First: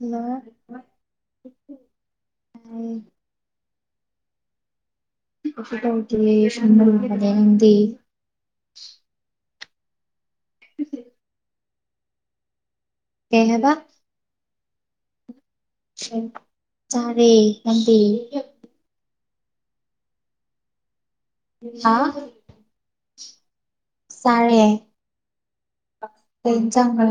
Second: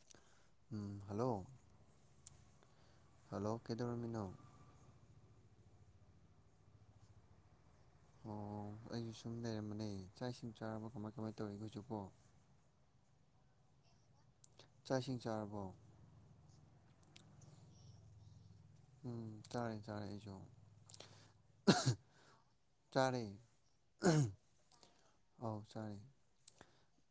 hello ꯎꯝ hello ꯇꯥꯏꯌꯦ hello ꯀꯩꯗꯧꯔꯃꯤꯅꯣ ꯀꯪꯁꯨ ꯇꯧꯗꯤꯌꯦ ꯁꯨꯝ ꯂꯩꯕꯅꯦ ꯅꯪꯗꯤ ꯑꯣ ꯑꯩꯁꯨ ꯁꯨꯝ ꯂꯩꯔꯝꯕꯅꯦ ꯆꯥꯛ ꯏꯁꯤꯡ ꯆꯥꯔꯕꫭ ꯀꯃꯥꯏ ꯀꯃꯥꯏꯅ ꯇꯧꯔꯤꯒꯦ ꯍꯧꯖꯤꯛ ꯑꯣ ꯀꯩ ꯍꯥꯏꯕ ꯆꯥꯛ ꯏꯁꯤꯡ ꯆꯥꯔꯕꫭ ꯆꯥꯔꯦ ꯅꯪꯗꯤ ꯎꯝ ꯆꯥꯔꯦ ꯆꯥꯔꯦ ꯑꯩꯁꯨ ꯍꯥ ꯆꯥꯔꯦ ꯆꯥꯔꯦ ꯑꯧ ꯆꯥꯔꯦ ꯀꯩ ꯏꯟꯖꯥꯡꯅꯣ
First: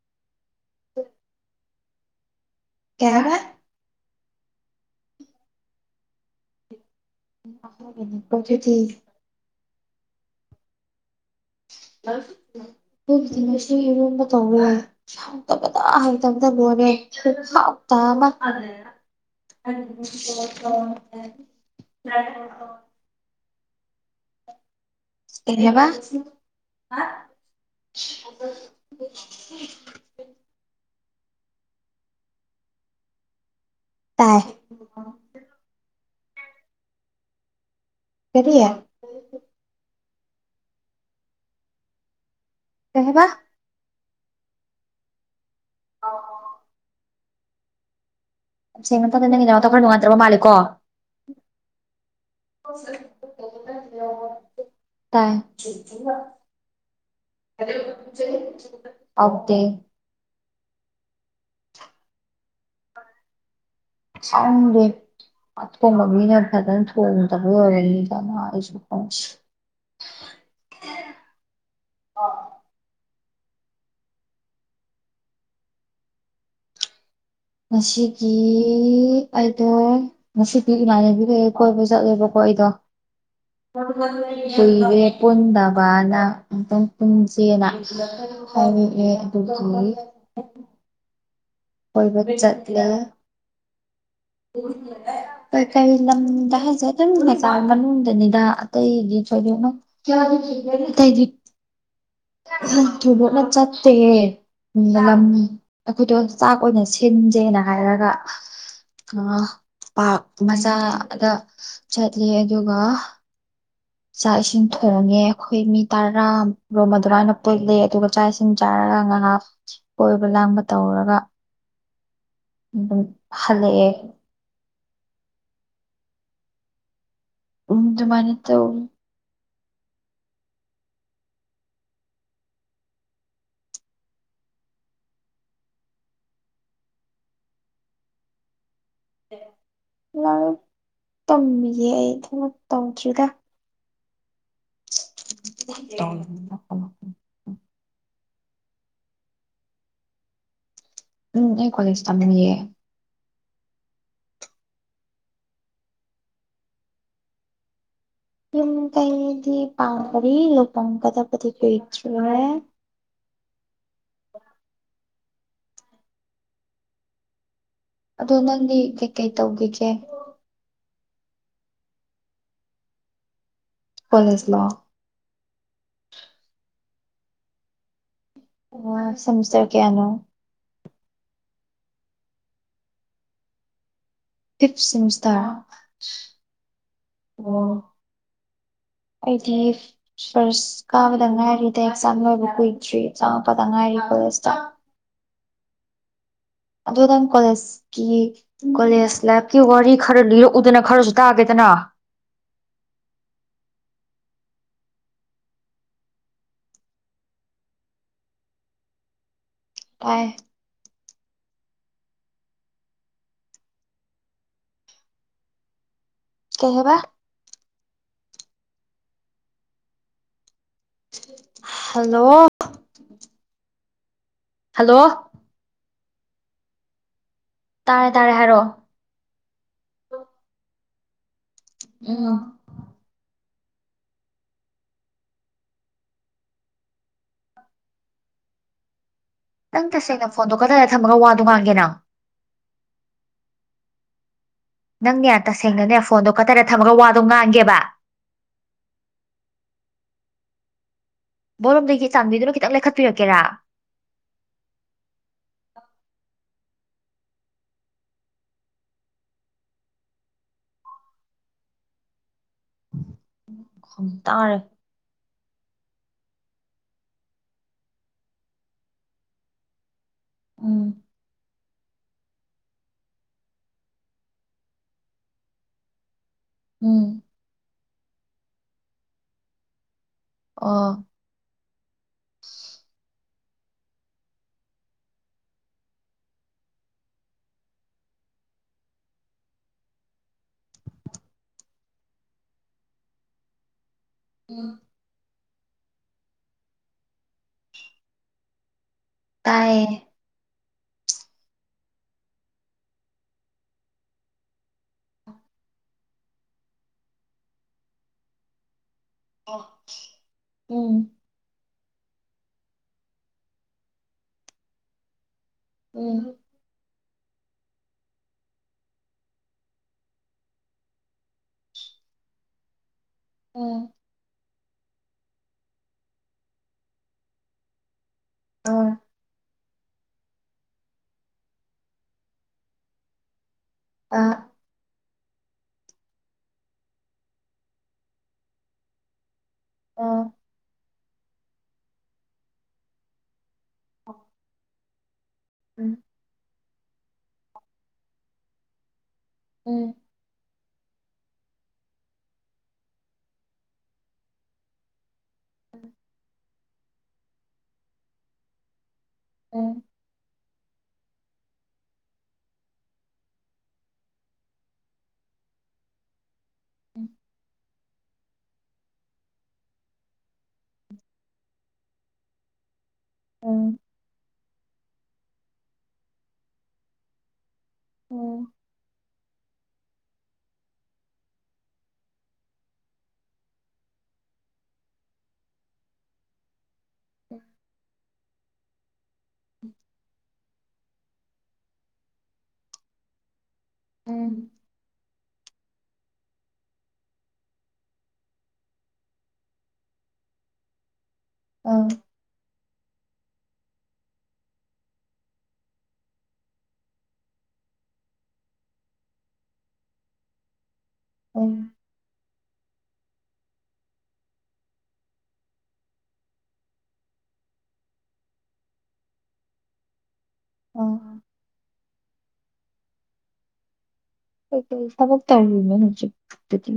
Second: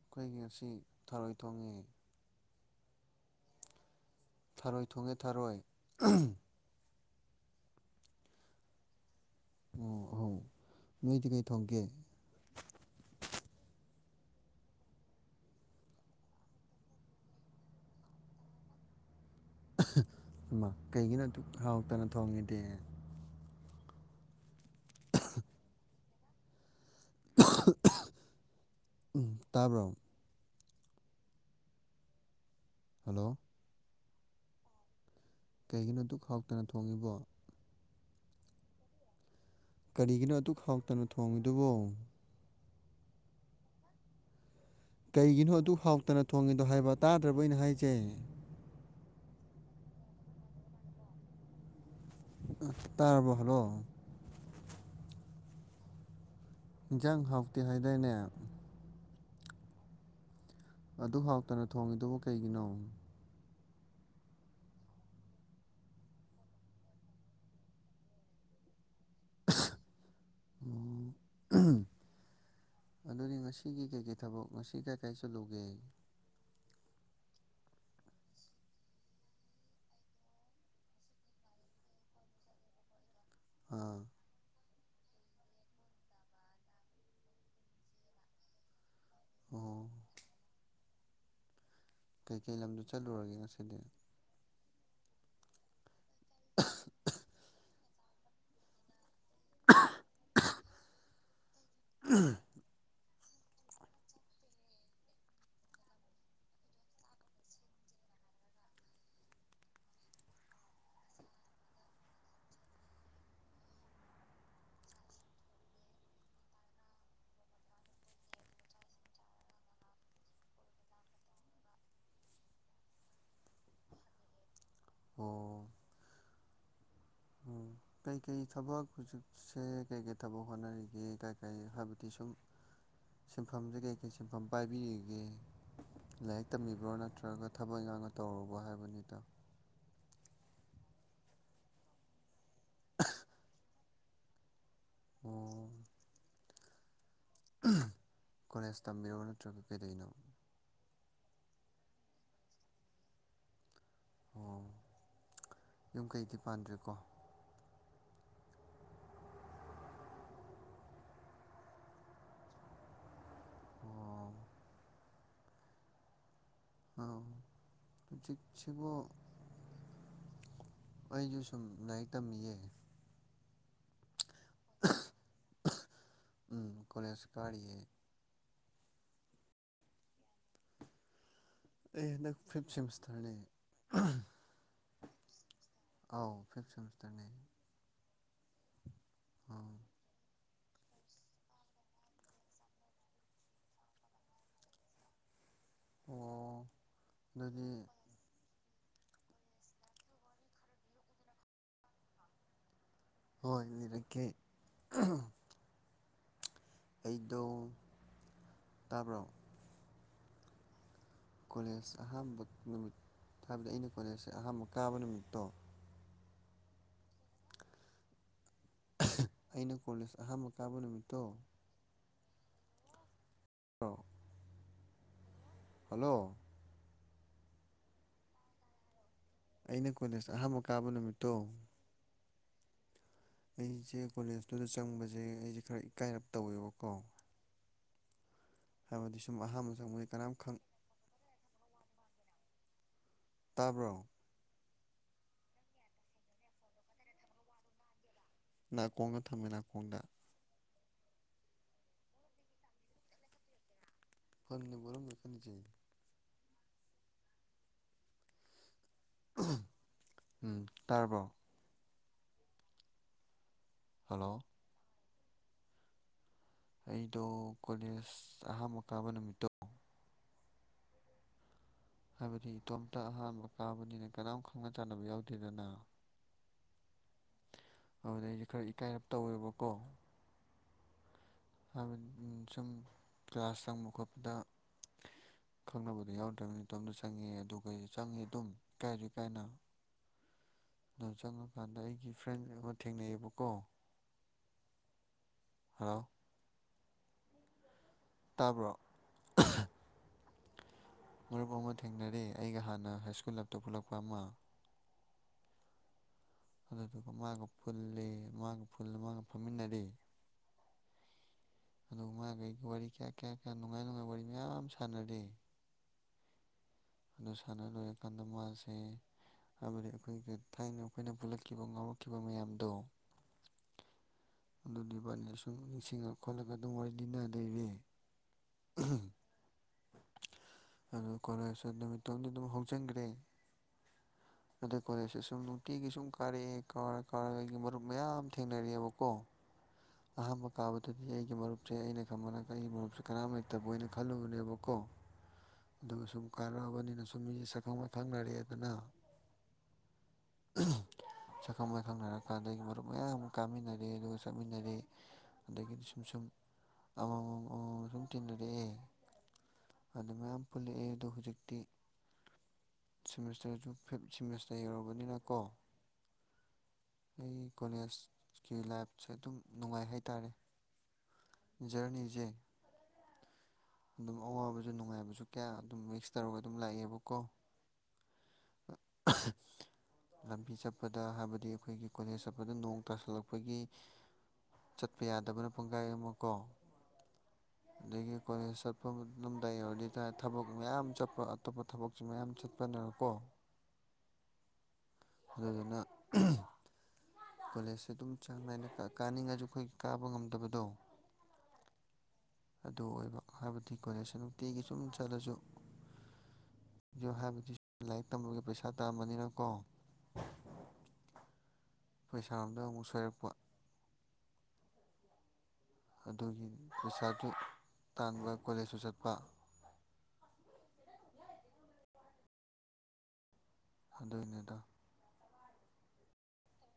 ꯑꯩꯈꯣꯏꯒꯤ ꯉꯁꯤ ꯊꯔꯣꯏ ꯊꯣꯡꯉꯦ ꯀꯩꯅꫭꯝꯃ ꯊꯔꯣꯏ ꯊꯣꯡꯉꯦ ꯊꯔꯣꯏ ꯑꯟꯏꯟꯇꯦꯜꯂꯤꯖꯦꯕꯜ ꯑꯣ ꯑꯧ ꯅꯣꯏꯗꯤ ꯀꯩ ꯊꯣꯡꯒꯦ ꯑꯟꯏꯟꯇꯦꯜꯂꯤꯖꯦꯕꯜ ꯇꯧꯔ ꯍꯥꯎꯇꯕꯗ ꯍꯇꯕꯗ ꯂꯣꯂꯦ ꯍꯥꯎ ꯑꯃ ꯑꯃ ꯀꯩꯒꯤꯅ ꯑꯗꯨ ꯍꯥꯎꯇꯅ ꯊꯣꯡꯉꯤꯗꯦ ꯁꯤꯔꯦꯕ ꯇꯥꯕꯣ ꯍꯜꯂꯣ ꯇꯥꯏ ꯀꯩꯒꯤꯅꯣ ꯗꯨꯛ ꯍꯥꯎꯇꯅ ꯊꯣꯡꯉꯤꯕꯣ ꯀꯔꯤꯌꯥ ꯀꯔꯤꯒꯤꯅꯣ ꯑꯗꯨ ꯈꯥꯎꯇꯅꯣ ꯊꯣꯡꯉꯤꯗꯨꯕꯣ ꯀꯍꯕ ꯀꯩꯒꯤꯅꯣ ꯑꯗꯨ ꯍꯥꯎꯇꯅ ꯊꯣꯡꯉꯤꯗꯣ ꯍꯥꯏꯕ ꯇꯥꯗ꯭ꯔꯕ ꯑꯩꯅ ꯍꯥꯏꯖꯩ ꯁꯦꯡ ꯃ ꯃꯇꯝꯗ ꯅꯪꯒꯤꯅꯥ ꯑꯇ ꯈꯔ ꯅꯨꯡꯉꯥꯏꯇ꯭ꯔꯕ ꯃꯥꯂꯀꯣ ꯇꯔꯔꯕ ꯍꯂꯣ ꯇꯥꯏ ꯏꯟꯖꯥꯡ ꯍꯥꯎꯇꯦ ꯍꯥꯏꯗꯥꯏꯅꯦ ꯑꯧꯦ ꯑꯗꯨ ꯍꯥꯎꯇꯅ ꯊꯣꯡꯉꯤꯗꯨꯕꯨ ꯀꯩꯒꯤꯅꯣ ꯁꯨꯔꯦ ꯑꯇꯣꯡꯕ ꯃꯤꯅ ꯐꯖꯅ ꯊꯣꯡꯗꯕ ꯑꯣꯏꯔꯅꯤꯗꯅ ꯑꯩꯁꯨ ꯑꯣ ꯑ ꯑꯗꯨꯅꯤ ꯉꯁꯤꯒꯤ ꯀꯩꯀꯩ ꯊꯕꯛ ꯉꯁꯤ ꯀꯥꯏ ꯀꯥꯏ ꯆꯠꯂꯨꯒꯦ ꯉꯁꯤꯒꯤ ꯑꯩꯗꯣ ꯉꯁꯤꯗꯤ ꯏꯃꯥꯏꯅꯕꯤ ꯂꯩꯦ ꯀꯣꯏꯕ ꯆꯠꯂꯦꯕꯣꯏ ꯍꯣꯏꯗꯣ ꯑꯥ ꯀꯨꯏꯔꯦ ꯄꯨꯟꯗꯕꯅ ꯑꯃꯇꯝ ꯄꯨꯟꯁꯦꯅ ꯍꯥꯏꯗꯤ ꯑꯦ ꯑꯣ ꯀꯩꯀꯩ ꯂꯝꯗ ꯆꯠꯂꯨꯔꯒꯦ ꯉꯁꯤꯗꯤ ꯀꯔꯤ ꯂꯝꯗ ꯍꯥꯏꯁꯦ ꯑꯗꯨꯝ ꯃꯆ ꯃꯅꯨꯡꯗꯅꯤꯗ ꯑꯇꯩꯒꯤ [unintelligible] ꯊꯨꯕꯣꯛꯅ ꯆꯠꯇꯦ ꯑꯩꯈꯣꯏꯗꯣ ꯆꯥꯛ ꯑꯣꯏꯅ ꯁꯤꯟꯖꯦꯅ ꯍꯥꯏꯔꯒ ꯄꯥꯛ ꯃꯆꯥꯗ ꯆꯠꯂꯤ ꯑꯗꯨꯒ ꯆꯥꯛ ꯏꯁꯤꯡ ꯊꯣꯡꯉꯦ ꯑꯩꯈꯣꯏ ꯃꯤ ꯇꯔꯥꯔꯣꯝ ꯑꯗꯨꯃꯥꯏꯅ ꯄꯣꯠꯂꯦ ꯑꯗꯨꯒ ꯆꯥꯛ ꯏꯁꯤꯡ ꯆꯥꯔꯥ ꯑꯔꯥꯡ ꯉꯍꯥꯛ ꯀꯣꯏꯕ ꯂꯥꯡꯕ ꯇꯧꯔꯒ ꯐꯂꯦ ꯑꯣ ꯎꯗꯨ ꯃꯅꯤ ꯇ ꯁꯦ ꯀꯩꯀꯩ ꯊꯕꯛ ꯍꯣꯠꯅꯔꯤꯒꯦ ꯀꯩ ꯀꯩ ꯍꯥꯏꯕꯗꯤ ꯁꯨꯝ ꯁꯤꯟꯐꯝꯁꯦ ꯀꯩꯀꯩ ꯁꯤꯟꯐꯝ ꯄꯥꯏꯕꯤꯔꯤꯒꯦ ꯂꯥꯏꯔꯤꯛ ꯇꯝꯕꯤꯕ꯭ꯔꯣ ꯅꯠꯇ꯭ꯔꯒ ꯊꯕꯛ ꯌꯥꯥꯡꯅ ꯇꯧꯔꯨꯕ꯭ꯔꯣ ꯍꯥꯏꯕ꯭ꯔ ꯂꯥꯛ ꯇꯝꯃꯤꯌꯦꯦ ꯑꯩ ꯊꯩꯅ ꯇꯧꯗ꯭ꯔꯤꯗ ꯑꯣ [unintelligible] ꯀꯣꯂꯦꯖ ꯇꯝꯕꯤꯔꯣ ꯅꯠꯇ꯭ꯔꯒ ꯀꯩꯗꯅꯣ ꯎꯝ ꯑꯩ ꯀꯣꯂꯦꯖ ꯇꯝꯅꯤꯡꯌꯦꯦ ꯑꯣ ꯌꯨꯝ ꯀꯩꯗꯤ ꯄꯥꯟꯗ꯭ꯔꯦꯀꯣ ꯀꯥꯏꯗꯤ ꯄꯥꯡ ꯄꯔꯤ ꯂꯄ ꯀꯗ ꯄꯊ ꯀꯁꯨꯦ ꯑꯣ ꯑ ꯑꯗꯣ ꯅꯪꯗꯤ ꯀꯩꯀꯩ ꯇꯧꯈꯤꯒꯦ ꯑꯩꯁꯨ ꯁꯨꯝ ꯂꯥꯏꯔꯤꯛ ꯇꯝꯃꯤꯌꯦ ꯐꯅꯤꯁꯂ ꯀꯂꯁꯨꯒꯥꯔꯤꯌꯦ ꯑꯣ ꯁꯁꯔ ꯀꯦꯌꯥꯅꯣ ꯑꯩ ꯍꯟꯗꯛ ꯐꯤꯞ ꯁꯤꯝꯁꯇꯅꯦ ꯐꯞꯁꯇꯔ ꯑꯥꯎ ꯐꯤꯞ ꯁꯦꯃꯤꯁꯇꯔꯅꯦ ꯑꯣ [inaudible] ꯑꯩꯗꯤ ꯑꯥ ꯐꯥꯔꯁ ꯀꯥꯕꯗ ꯉꯥꯏꯔꯤꯗ ꯑꯦꯛꯖꯥꯝ ꯂꯣꯏꯕ ꯀꯨꯏꯗ꯭ꯔꯤ ꯆꯪꯉꯛꯄꯗ ꯉꯥꯏꯔꯤ ꯁ ꯑꯣ ꯑꯗꯨ ꯅꯪ ꯑꯗꯨꯗꯤ ꯀꯣꯂꯦꯖꯀꯤ ꯀꯣꯂꯦꯖ ꯂꯥꯏꯐꯀꯤ ꯋꯥꯔꯤ ꯈꯔ ꯂꯤꯔꯛꯎꯗꯅ ꯈꯔꯁꯨ ꯇꯥꯒꯦꯗꯅ ꯍꯣꯏꯔꯀꯦ ꯑꯩꯗꯣ ꯇꯥꯕ꯭ꯔꯣ ꯄꯥꯏ ꯀꯣꯂꯦꯖ ꯑꯍꯥꯟꯕ ꯅꯨꯃꯤꯠ ꯍꯥꯏꯕꯗꯤ ꯑꯩꯅ ꯀꯣꯂꯦꯖꯁꯦ ꯑꯍꯥꯟꯕ ꯀꯥꯕ ꯅꯨꯃꯤꯠꯇꯣ ꯀꯩꯍꯕ ꯑꯩꯅ ꯀꯣꯂꯦꯖ ꯑꯍꯥꯟꯕ ꯀꯥꯕ ꯅꯨꯃꯤꯠꯇꯣ ꯍꯜꯂꯣ ꯍꯣ ꯍꯜꯂꯣ ꯍꯜꯂꯣ ꯇꯥꯔꯦ ꯇꯥꯔꯦ ꯍꯥꯏꯔꯣ ꯑꯩꯅ ꯀꯣꯂꯦꯁ ꯑꯍꯥꯟꯕ ꯀꯥꯕ ꯅꯨꯃꯤꯠꯇꯣ ꯑ ꯑꯩꯁꯦ ꯀꯣꯂꯦꯖꯇꯨꯗ ꯆꯪꯕꯁꯦ ꯑꯩꯁꯦ ꯈꯔ ꯏꯀꯥꯏꯔꯞ ꯇꯧꯋꯦꯕꯀꯣ ꯍꯥꯏꯕꯗꯤ ꯁꯨꯝ ꯑꯍꯥꯟꯕ ꯅꯪ ꯆꯪꯕꯁꯦ ꯇꯁꯦꯡꯅ ꯀꯅꯥꯝ ꯐꯣꯟꯗꯣ ꯈꯪ ꯀꯗꯥꯏꯗ ꯊꯝꯃꯒ ꯋꯥꯗꯣ ꯉꯥꯡꯒꯦ ꯅꯪ ꯇꯥꯕ꯭ꯔꯣ ꯅꯪꯅꯦ ꯇꯁꯦꯡꯅꯅꯦ ꯐꯣꯟꯗꯣ ꯀꯗꯥꯏꯔ ꯊꯝꯃꯒ ꯋꯥꯗꯣ ꯉꯥꯡꯒꯦꯕ ꯅꯥꯀꯣꯡꯒ ꯊꯝꯃꯦ ꯅꯥꯀꯣꯡꯗ ꯕꯣꯔꯣꯝꯗꯒꯤ ꯆꯥꯟꯕꯤꯗꯨꯅ ꯈꯤꯇꯪ ꯂꯩꯈꯠꯄꯤꯔꯛꯀꯦꯔꯥ ꯐꯅꯤ ꯃꯔꯨꯝꯀꯅꯤꯖ ꯎꯝ ꯇꯥꯔꯕ ꯈ ꯍꯜꯂꯣ ꯇꯥꯔꯦ ꯑꯩꯗꯣ ꯀꯣꯂꯦꯖ ꯑꯍꯥꯥꯟꯕ ꯀꯥꯕ ꯅꯨꯃꯤꯠꯇꯣ ꯎꯝ ꯍꯥꯏꯕꯗꯤ ꯏꯇꯣꯝꯇ ꯑꯍꯥꯟꯕ ꯀꯥꯕꯅꯤꯅ ꯀꯅꯥꯝ ꯈꯪꯅ ꯆꯥꯟꯅꯕ ꯌꯥꯎꯗꯦꯗꯅ ꯎꯝ ꯑꯗꯨꯗ ꯑꯩꯁꯦ ꯈꯔ ꯏꯀꯥꯏꯔꯞ ꯇꯧꯋꯦꯕꯀꯣ ꯑ ꯍꯥꯏꯕꯗꯤ ꯁꯨꯝ ꯀ꯭ꯂꯥꯁ ꯆꯪꯕ ꯈꯣꯠꯄꯗ ꯈꯪꯅꯕꯗ ꯌꯥꯎꯗ꯭ꯔꯕꯅꯤꯇꯣꯝꯗ ꯆꯪꯉꯦ ꯑꯗꯨꯒ ꯆꯪꯉꯤ ꯑꯗꯨꯝ ꯏꯀꯥꯏꯁ ꯀꯥꯏꯅ ꯑꯗꯨ ꯆꯪꯉꯀꯥꯟꯗ ꯑꯩꯒꯤ ꯐ꯭ꯔꯦꯟ ꯑꯃ ꯊꯦꯡꯅꯩꯌꯦꯕꯀꯣ ꯎꯝ ꯍꯂꯣ ꯇꯥꯕ꯭ꯔꯣ ꯇꯥꯏꯌꯦ ꯃꯔꯨꯞ ꯑꯃ ꯊꯦꯡꯅꯔꯦ ꯑꯩꯒ ꯍꯥꯟꯅ ꯍꯥꯏ ꯁ꯭ꯀꯨꯜ ꯂꯞꯇ ꯄꯨꯜꯂꯛꯄ ꯑꯃ ꯑꯗꯨꯗꯨꯒ ꯃꯥꯒ ꯄꯨꯜꯂꯤ ꯃꯥꯒ ꯄꯨꯜꯂ ꯃꯥꯒ ꯐꯝꯃꯤꯟꯅꯔꯦ ꯎꯝ ꯑꯗꯨꯒ ꯃꯥꯈꯩ ꯋꯥꯔꯤ ꯀꯌꯥ ꯀꯌꯥ ꯀꯌꯥ ꯅꯨꯡꯉꯥꯏ ꯅꯨꯡꯉꯥꯏ ꯋꯥꯔꯤ ꯃꯌꯥꯝ ꯑꯃ ꯁꯥꯟꯅꯔꯤ ꯎꯝ ꯑꯗꯨ ꯁꯥꯟꯅ ꯂꯣꯏꯔꯀꯥꯟꯗ ꯃꯥꯁꯦ ꯍꯥꯏꯕꯗꯤ ꯑꯩꯈꯣꯏꯒꯤ ꯊꯥꯏꯅ ꯑꯩꯈꯣꯏꯅ ꯄꯨꯜꯂꯛꯈꯤꯕ ꯉꯥꯎꯔꯛꯈꯤꯕ ꯃꯌꯥꯝꯗꯣ ꯎꯝ ꯑꯗꯨꯗꯤ ꯏꯕꯥꯅꯤ ꯁꯨꯝ ꯅꯤꯡꯁꯤꯡꯉ ꯈꯣꯠꯂꯒ ꯑꯗꯨꯝ ꯋꯥꯔꯤ ꯂꯤꯟꯅꯗꯔꯦ ꯑ ꯑꯗꯨ ꯀꯣꯂꯦꯖ ꯅꯨꯃꯤꯠꯇꯣꯗꯤ ꯑꯗꯨꯝ ꯍꯧꯖꯤꯟꯈ꯭ꯔꯦ ꯑꯗ ꯀꯁꯦ ꯁ ꯅꯨꯄꯤꯒꯤ ꯁꯨꯝ ꯀꯥꯔꯛꯑꯦ ꯀꯥꯎꯟ ꯀꯥꯔꯌꯥꯒꯤ ꯃꯔꯨꯞ ꯃꯌꯥꯝ ꯊꯦꯡꯅꯔꯛꯑꯦꯕꯀꯣ ꯑꯍꯥꯟꯕ ꯀꯥꯕꯗꯨꯗꯤ ꯑꯩꯒꯤ ꯃꯔꯨꯞꯁꯦ ꯑꯩꯅ ꯈꯪꯕꯒ ꯑꯩꯒꯤ ꯃꯔꯨꯞꯁꯦ ꯀꯅꯥꯝ ꯐꯠꯇꯕꯅ ꯈꯜꯂꯨꯕꯅꯦꯕꯀꯣ ꯑꯗꯨꯒ ꯁꯨꯝ ꯀꯥꯟꯅ ꯕꯅꯤꯅ ꯁꯨꯝ ꯃꯤꯁꯦ ꯁꯛꯈꯪ ꯃꯥꯏꯈꯪꯅꯔꯛꯑꯦꯗꯅ ꯎꯝ ꯑꯍꯝ ꯁꯛꯈꯪ ꯃꯥꯏꯈꯪꯅꯔꯀꯥꯟꯗꯒꯤ ꯃꯔꯨꯞ ꯃꯌꯥꯝ ꯑꯃ ꯀꯥꯃꯤꯟꯅꯔꯦ ꯑꯗꯨꯒ ꯆꯠꯃꯤꯟꯅꯔꯦ ꯑꯗꯒꯤꯗꯤ ꯁꯨꯝ ꯁꯨꯝ ꯑꯃꯃꯝ ꯑꯃꯃꯝ ꯁꯨꯝ ꯇꯤꯟꯅꯔꯛꯑꯦ ꯑꯗꯨ ꯃꯌꯥꯝ ꯄꯨꯜꯂꯛꯑꯦ ꯑꯗꯨ ꯍꯧꯖꯤꯛꯇꯤ ꯁꯤꯃꯤꯁꯇꯔꯁꯨ ꯐꯤꯞ ꯁꯤꯃꯤꯁꯇꯔ ꯌꯧꯔꯕꯅꯤꯅ ꯀꯣ ꯑꯩ ꯀꯣꯂꯦꯖꯀꯤ ꯂꯥꯏꯐꯁꯦ ꯑꯗꯨꯝ ꯅꯨꯡꯉꯥꯏ ꯍꯥꯏꯇꯥꯔꯦ ꯖꯔꯅꯤꯖꯦ ꯑꯝ ꯑꯋꯥꯕꯁꯨ ꯅꯨꯡꯉꯥꯏꯕꯁꯨ ꯀꯌꯥ ꯑꯗꯨꯝ ꯃꯤꯛꯁ ꯇꯧꯔꯒ ꯑꯗꯨꯝ ꯂꯥꯛꯑꯦꯕꯀꯣ [unintelligible] ꯂꯝꯕꯤ ꯆꯠꯄꯗ ꯍꯥꯏꯕꯗꯤ ꯑꯩꯈꯣꯏꯒꯤ ꯀꯣꯂꯦꯖ ꯆꯠꯄꯗ ꯅꯣꯡ ꯇꯥꯁꯤꯜꯂꯛꯄꯒꯤ ꯆꯠꯄ ꯌꯥꯗꯕꯅ ꯄꯨꯡꯈꯥꯏ ꯑꯃꯨꯀꯣ ꯎꯝ ꯑꯗꯒꯤ ꯀꯣꯂ‌ꯦꯖ ꯆꯠꯄ ꯑꯗꯨꯝꯗꯥ ꯌꯧꯔꯗꯤ ꯇꯥꯔ ꯊꯕꯛ ꯃꯌꯥꯝ ꯆꯠꯄ ꯑꯇꯣꯞꯄ ꯊꯕꯛꯁꯨ ꯃꯌꯥꯝ ꯆꯠꯄꯅꯀꯣ ꯎꯝ ꯑꯗꯨꯗꯨꯅ ꯀꯣꯂꯦꯖꯁꯦ ꯑꯗꯨꯝ ꯆꯥꯡ ꯅꯥꯏꯅ ꯀꯥ ꯀꯥꯅꯤꯡꯉꯁꯨ ꯑꯩꯈꯣꯏ ꯀꯥꯕ ꯉꯝꯗꯕꯗꯣ ꯑꯥ ꯑꯗꯨ ꯑꯣꯏꯕ ꯍꯥꯏꯕꯗꯤ ꯀ‌ꯣꯂꯦꯖ ꯅꯨꯡꯇꯤꯒꯤ ꯁꯨꯝ ꯆꯠꯂꯁꯨ ꯗꯤꯑꯣ ꯍꯥꯏꯕꯗꯤ ꯂꯥꯏꯔꯤꯛ ꯇꯝꯕꯒꯤ ꯄꯩꯁꯥ ꯇꯥꯟꯕꯅꯤꯅ ꯀꯣ ꯎꯝ ꯄꯩꯁꯥꯔꯣꯝꯗ ꯑꯃꯨꯛ ꯁꯣꯏꯔꯛꯄ ꯑꯗꯨꯒꯤ ꯄꯩꯁꯥꯁꯨ ꯇꯥꯡꯕ ꯀꯣꯂꯦꯖꯁꯨ ꯆꯠꯄ ꯑꯥ ꯑꯗꯨꯒꯤꯅꯤꯗ ꯀꯩꯀꯩ ꯊꯕꯛ ꯇꯧꯔꯤꯟꯅ‌ꯣ ꯍꯧꯖꯤꯛ ꯗꯨꯗꯤ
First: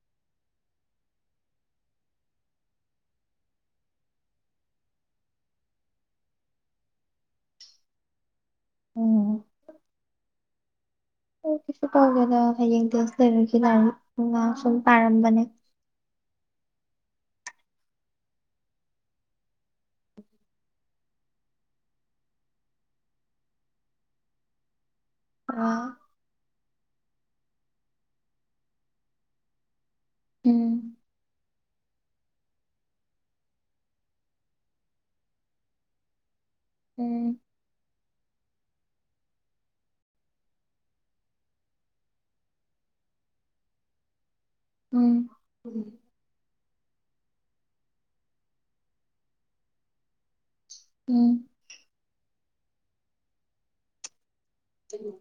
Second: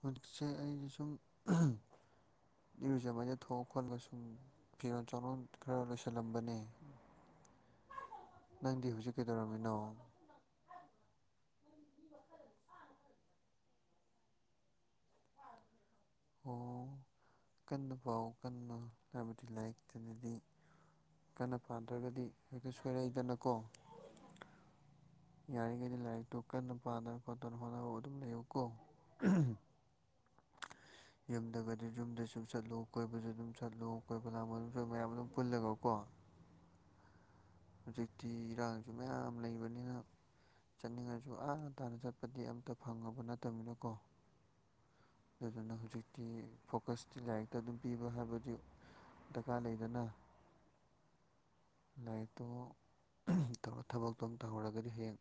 ꯍꯧꯖꯤꯛꯁꯦ ꯑꯩ ꯁꯨꯝ ꯑꯍꯝ ꯏꯔꯨꯖꯕꯗ ꯊꯣꯛꯑ ꯈꯣꯠꯂꯒ ꯁꯨꯝ ꯐꯤꯔꯣꯜ ꯆꯥꯔꯣꯟ ꯈꯔ ꯂꯣꯏꯁꯤꯜꯂꯝꯕꯅꯦ ꯅꯪꯗꯤ ꯍꯧꯖꯤꯛ ꯎꯝ ꯀꯩꯗꯧꯔꯝꯃꯤꯅꯣ ꯑꯣ ꯀꯩꯁꯨ ꯇꯧꯗ‌ꯦꯗ ꯍꯌꯦꯡ ꯇ‌ꯦꯁ ꯂꯩꯕꯒꯤ ꯂꯥꯡ ꯂꯥꯏꯔꯤꯛ ꯁꯨꯝ ꯄꯥꯔꯝꯕꯅꯦ ꯑꯣ ꯀꯟꯅ ꯄꯥꯎ ꯀꯟꯅ ꯍꯥꯏꯕꯗꯤ ꯂꯥꯏꯔꯤꯛꯇꯅꯗꯤ ꯀꯟꯅ ꯄꯥꯗ꯭ꯔꯒꯗꯤ ꯍꯦꯛꯇ ꯁꯣꯏꯔꯛꯏꯗꯅꯀꯣ ꯎꯝ ꯌꯥꯔꯤꯈꯩꯗꯤ ꯂꯥꯏꯔꯤꯛꯇꯨ ꯀꯟꯅ ꯄꯥꯗꯅ ꯈꯣꯠꯇꯅ ꯍꯣꯠꯅꯕ ꯑꯗꯨꯝ ꯂꯩꯌꯨꯀꯣ [inaudible] ꯌꯨꯝꯗꯒꯗꯤ ꯌꯨꯝꯗꯁꯨꯨꯝ ꯆꯠꯂꯨ ꯀꯣꯏꯕꯁꯨ ꯑꯗꯨꯝ ꯆꯠꯂꯨ ꯀꯣꯏꯕ ꯂꯥꯡꯕ ꯃꯗꯨꯝ ꯃꯌꯥꯝ ꯑꯗꯨꯝ ꯄꯨꯜꯂꯒ ꯀꯣ [unintelligible] ꯎꯝ ꯍꯧꯖꯤꯛꯇꯤ ꯏꯔꯥꯡꯁꯨ ꯃꯌꯥꯝ ꯂꯩꯕꯅꯤꯅ ꯆꯠꯅꯤꯡꯉꯁꯨ ꯑꯥ ꯇꯥꯅ ꯆꯠꯄꯗꯤ ꯑꯝꯇ ꯐꯪꯉꯕ ꯅꯠꯇꯕꯅꯤꯅꯀꯣ ꯎꯝ ꯑꯗꯨꯅ ꯍꯧꯖꯤꯛꯇꯤ ꯐꯣꯀꯁꯇꯤ ꯂꯥꯏꯔꯤꯛꯇ ꯑꯗꯨꯝ ꯄꯤꯕ ꯍꯥꯏꯕꯗꯤ ꯗꯔꯀꯥꯔ ꯂꯩꯗꯅ ꯎꯝ ꯑꯣ ꯑꯍꯝ ꯇꯧꯔ ꯊꯕꯛꯇꯣ ꯑꯃ ꯇꯧꯍꯧꯔꯒꯗꯤ ꯍꯌꯦꯡ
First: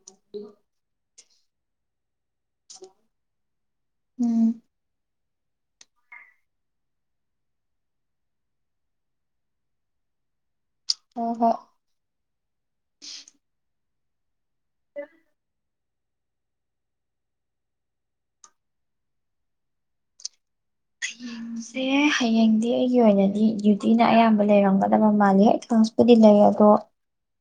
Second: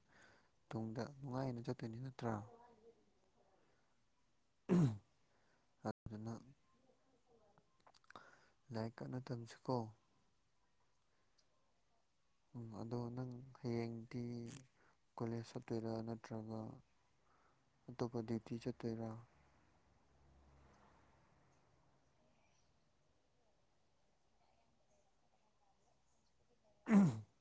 ꯇꯨꯡꯗ ꯅꯨꯡꯉꯥꯏꯅ ꯆꯠꯇꯣꯏꯅꯤ ꯅꯠꯇ꯭ꯔꯥ ꯎꯝ ꯄꯥꯠ ꯐꯖꯅ ꯂꯥꯏꯔꯤꯛ ꯀꯟꯅ ꯇꯝꯁꯤꯀꯣ ꯍꯣ ꯍꯣꯏ ꯎꯝ ꯑꯗꯣ ꯅꯪ ꯍꯌꯦꯡꯗꯤ ꯀꯣꯂꯦꯖ ꯆꯠ ꯆꯠꯇꯣꯏꯔꯥ ꯅꯠꯇ꯭ꯔꯒ ꯑꯇꯣꯞꯄ ꯗ꯭ꯌꯨꯇꯤ ꯆꯠꯇꯣꯏꯔꯥ ꯇꯥꯕ ꯉꯝꯗꯕ ꯁꯦ ꯍꯌꯦꯡꯗꯤ ꯑꯩꯒꯤ ꯑꯣꯏꯅꯗꯤ ꯗ꯭ꯌꯨꯇꯤꯅ ꯑꯌꯥꯝꯕ ꯂꯩꯔꯝꯒꯗꯕ ꯃꯥꯂꯤ ꯑꯩ ꯀ꯭ꯂꯥꯁꯄꯨꯗꯤ ꯂꯩꯔ ꯑꯣ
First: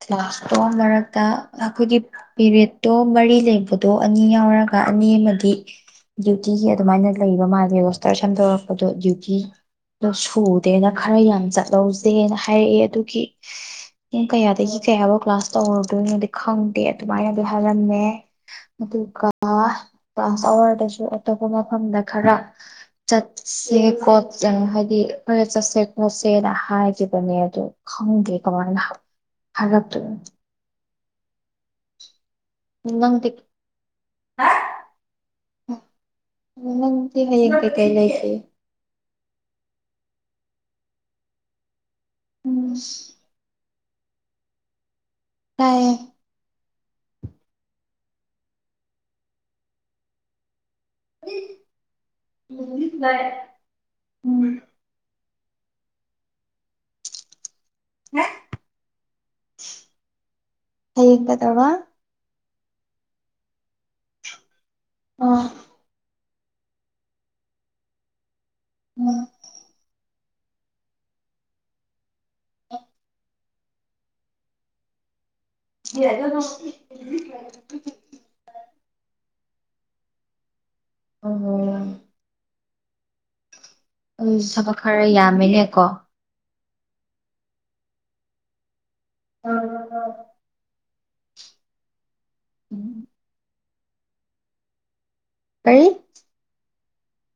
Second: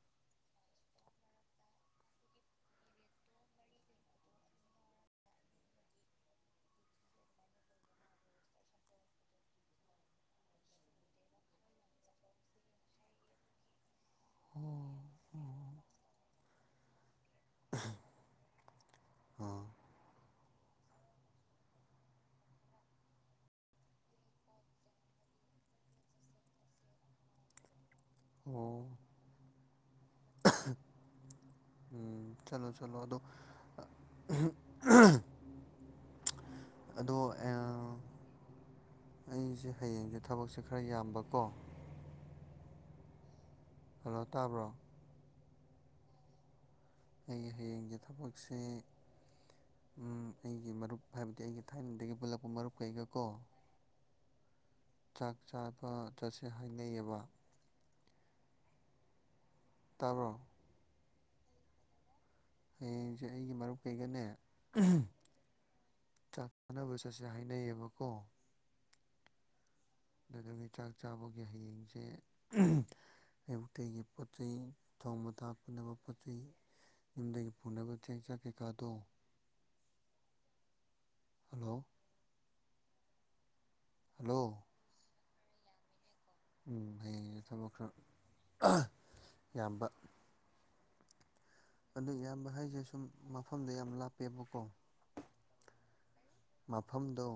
ꯀ꯭ꯂꯥꯁ ꯑꯣ ꯃꯔꯛꯇ ꯑꯩꯈꯣꯏꯒꯤ ꯄꯤꯔꯦꯠꯇꯣ ꯃꯔꯤ ꯂꯩꯕꯗꯣ ꯑꯅꯤ ꯌꯥꯎꯔꯒ ꯑꯅꯤ ꯑꯃꯗ ꯇꯤ ꯗ꯭ꯌꯨꯇꯤꯒꯤ ꯑꯗꯨꯃꯥꯏꯅ ꯂꯩꯕ ꯃꯥꯜꯂꯦ ꯔꯣꯁꯇꯔ ꯁꯦꯝꯗꯣꯔꯛꯄꯗꯣ ꯗ꯭ꯌꯨꯇꯤ ꯑꯣ ꯁꯨꯗꯦꯅ ꯈꯔ ꯌꯥꯝ ꯆꯠꯍꯧꯖꯦꯅ ꯍꯥꯏꯔꯛꯑꯦ ꯑꯗꯨꯒꯤ ꯄꯨꯡ ꯀꯌꯥꯗꯒꯤ ꯑꯣ ꯀꯌꯥꯐꯥꯎ ꯀ꯭ꯂꯥꯁ ꯑꯣ ꯇꯧꯔꯨꯗꯣꯏꯅꯣꯗꯤ ꯈꯪꯗꯦ ꯑꯗꯨꯃꯥꯏꯅꯗꯤ ꯍꯥꯏꯔꯝꯃꯦ ꯑꯗꯨꯒ ꯑꯥ ꯀ꯭ꯂꯥꯁ ꯑꯋꯥꯔꯗꯁꯨ ꯑꯇꯣꯞꯄ ꯃꯐꯝꯗ ꯈꯔ ꯆꯠꯁꯦ ꯈꯣꯠ ꯆꯪ ꯍꯥꯏꯗꯤ ꯑꯈꯣꯏꯒ ꯆꯠꯁꯦ ꯈꯣꯠꯁꯦꯅ ꯍꯥꯏꯈꯤꯕꯅꯦ ꯑꯗꯣ ꯈꯪꯗꯦ ꯀꯃꯥꯏꯅ ꯑꯣ ꯍꯥꯏꯔꯛꯇꯣꯏꯅꯣ ꯎꯝ ꯆꯠꯂꯣ ꯆꯠꯂꯣ ꯑꯗꯣ ꯅꯪꯗꯤ ꯑ ꯎꯍꯨ ꯎꯝ ꯅꯪꯗꯤ ꯍꯌꯦꯡ ꯀꯩ ꯀꯩ ꯂꯩꯒꯦ ꯑꯩꯁꯦ ꯍꯌꯦꯡꯁꯦ ꯊꯕꯛꯁꯦ ꯈꯔ ꯌꯥꯝꯕꯀꯣ ꯎꯪ ꯁꯁ ꯍꯜꯂꯣ ꯇꯥꯕ꯭ꯔꯣ ꯇꯥꯏꯌꯦ ꯑꯩꯒꯤ ꯍꯌꯦꯡꯒꯤ ꯊꯕꯛꯁꯦ ꯎꯝ ꯑꯩ ꯑꯩ ꯃꯔꯨꯞ ꯍꯥꯏꯕꯗꯤ ꯑꯩꯒꯤ ꯊꯥꯏꯅꯗꯒꯤ ꯄꯨꯜꯂꯛꯄ ꯃꯔꯨꯞ ꯀꯩꯒ ꯀꯣ ꯆꯥꯛ ꯆꯥꯕ ꯆꯠꯁꯦ ꯍꯥꯏꯅꯩꯌꯦꯕ [unintelligible] ꯇꯥꯕ꯭ꯔꯣ ꯇꯧꯕꯥ ꯍꯌꯦꯡꯁꯦ ꯑꯩꯒꯤ ꯃꯔꯨꯞ ꯀꯩꯒꯅꯦ ꯎꯝ ꯍ ꯑꯣ ꯆꯥꯛ ꯆꯥꯟꯅꯕ ꯆꯠꯁꯦ ꯍꯥꯏꯅꯩꯌꯦꯕꯀꯣ ꯎꯝ ꯑꯗꯨꯒꯤ ꯆꯥꯛ ꯆꯥꯕꯒꯤ ꯍꯌꯦꯡꯁꯦ ꯎꯝ ꯑꯌꯨꯛꯇꯒꯤ ꯄꯣꯠ ꯆꯩ ꯊꯣꯡꯕ ꯊꯥꯛ ꯄꯨꯅꯕ ꯄꯣꯠ ꯆꯩ ꯌꯨꯝꯗꯒꯤ ꯄꯨꯅꯕ ꯆꯦꯡ ꯆꯥꯛ ꯀꯩꯀꯥꯗꯣ ꯑꯣ ꯍꯜꯂꯣ ꯎꯝ ꯍꯜꯂꯣ ꯊꯕꯛ ꯈꯔ ꯌꯥꯝꯃꯦꯍꯦ ꯀꯣ ꯎꯝ ꯍꯌꯦꯡꯖꯦ ꯊꯕꯛ ꯈꯔ ꯑꯑ ꯌꯥꯝꯕ ꯑꯗꯨ ꯌꯥꯝꯕ ꯍꯥꯏꯁꯦ ꯁꯨꯝ ꯃꯐꯝꯗꯣ ꯌꯥꯝ ꯂꯥꯞꯄꯦꯕꯀꯣ ꯀꯔꯤ ꯃꯐꯝꯗꯣ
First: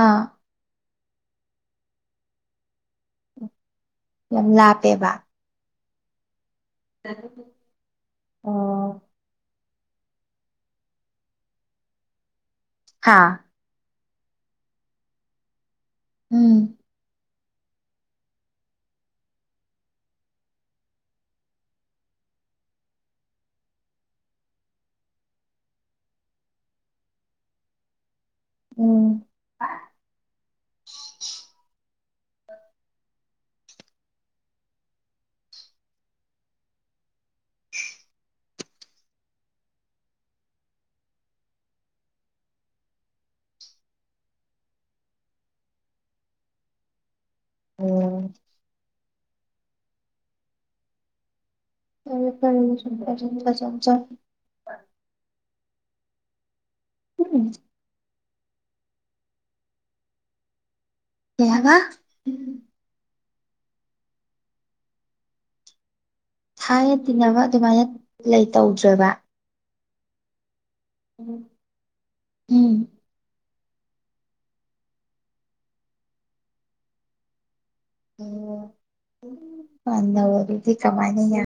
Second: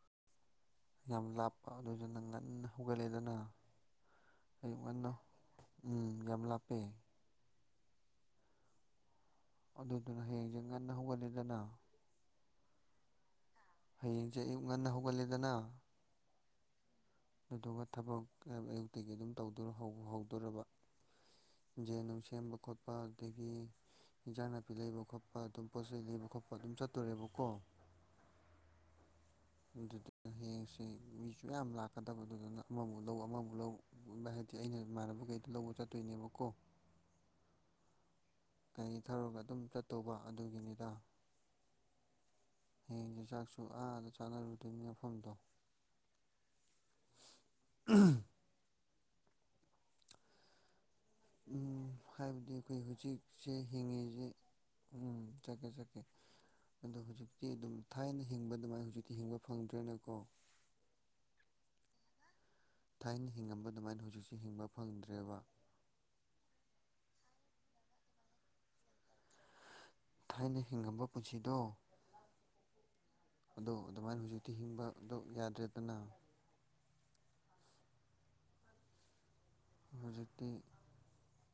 ꯑꯥ ꯌꯥꯝ ꯂꯥꯞꯄ ꯑꯗꯨꯗꯨꯅ ꯉꯟꯅ ꯍꯧꯒꯠꯂꯦꯗꯅ ꯑꯌꯨꯛ ꯉꯟꯅ ꯂꯥꯞꯄꯦꯕ ꯎꯝ ꯌꯥꯝ ꯂꯥꯞ ꯑꯣ ꯑꯗꯨꯗꯨꯅ ꯍꯌꯦꯡꯖꯦ ꯉꯟꯅ ꯍꯧꯒꯠꯂꯦꯗꯅ ꯍꯥꯥ ꯍꯌꯦꯡꯖꯦ ꯑꯌꯨꯛ ꯉꯟꯅ ꯍꯧꯒꯠꯂꯦꯗꯅ ꯎꯝ ꯑꯗꯨꯗꯨꯒ ꯊꯕꯛ ꯑꯌꯨꯛꯇꯒꯤ ꯑꯗꯨꯝ ꯇꯧꯗꯣꯔ ꯍꯧꯕꯨ ꯍꯧꯗꯣꯔꯕ ꯌꯦꯖꯦꯟ ꯅꯨꯡ ꯁꯦꯝꯕ ꯈꯣꯠꯄ ꯑꯗꯨꯗꯒꯤ ꯏꯟꯖꯥꯡ ꯅꯥꯄꯤ ꯂꯩꯕ ꯈꯣꯠꯄ ꯑꯗꯨꯝ ꯄꯣꯠ ꯆꯩꯩ ꯂꯩꯕ ꯈꯣꯠꯄ ꯑꯗꯨꯝ ꯆꯠꯇꯣꯔꯦꯕꯀꯣ ꯎꯝ ꯑꯗꯨꯗꯨꯅ ꯍꯌꯦꯡꯁꯦ ꯃꯤꯁꯨ ꯌꯥꯝ ꯂꯥꯛꯀꯗꯕꯗꯨꯗꯨꯅ ꯑꯃꯕꯨ ꯂꯧ ꯑꯃꯃꯕꯨ ꯂꯧ ꯑꯗꯨ ꯑꯩꯅ ꯏꯃꯥꯟꯅꯕꯈꯩꯗꯣ ꯂꯧꯕ ꯆꯠꯇꯣꯏꯅꯦꯕꯀꯣ ꯀ ꯊꯧꯔꯒ ꯑꯗꯨꯝ ꯆꯠꯇꯧꯕ ꯑꯗꯨꯒꯤꯅꯤꯗ ꯍꯌꯦ ꯆꯥꯛꯁꯨ ꯑꯥꯗ ꯆꯥꯅꯔꯨꯗꯣꯏꯅꯤ ꯃꯐꯝꯗꯣ ꯎꯝ ꯐꯔꯦ ꯍꯥꯏꯕꯗꯤ ꯐꯔꯦ ꯑꯩꯈꯣꯏ ꯍꯧꯖꯤꯛꯁꯦ ꯍꯤꯡꯉꯤꯁꯦ ꯎ ꯦꯦ ꯑꯗꯨ ꯎꯝ ꯍꯧꯖꯤꯛꯇꯤ ꯑꯗꯨꯝ ꯊꯥꯏꯅ ꯍꯤꯡꯕ ꯑꯗꯨꯃꯥꯏꯅ ꯍꯧꯖꯤꯛꯇꯤ ꯍꯤꯡꯕ ꯐꯪꯗ꯭ꯔꯦꯅꯀꯣ ꯌꯥꯒ ꯊꯥꯏꯅ ꯍꯤꯡꯉꯝꯕ ꯑꯗꯨꯃꯥꯏꯅ ꯍꯧꯖꯤꯛꯁꯦ ꯍꯤꯡꯕ ꯐꯪꯗ꯭ꯔꯦꯕ ꯊꯥꯏꯅ ꯇꯤꯟꯅꯕ ꯑꯗꯨꯃꯥꯏꯅ ꯂꯩ ꯇꯧꯗ꯭ꯔꯕ ꯊꯥꯏꯅ ꯍꯤꯡꯉꯝꯕ ꯄꯨꯟꯁꯤꯗꯣ ꯎꯝ ꯑꯗꯣ ꯑꯗꯨꯃꯥꯏꯅ ꯍꯧꯖꯤꯛꯇꯤ ꯍꯤꯡꯕꯗꯣ ꯌꯥꯗ꯭ꯔꯦꯗꯅ ꯅ ꯍꯧꯖꯤꯛꯇꯤ ꯑꯗꯨꯗꯤ ꯀꯃꯥꯏꯅꯤ ꯌꯥ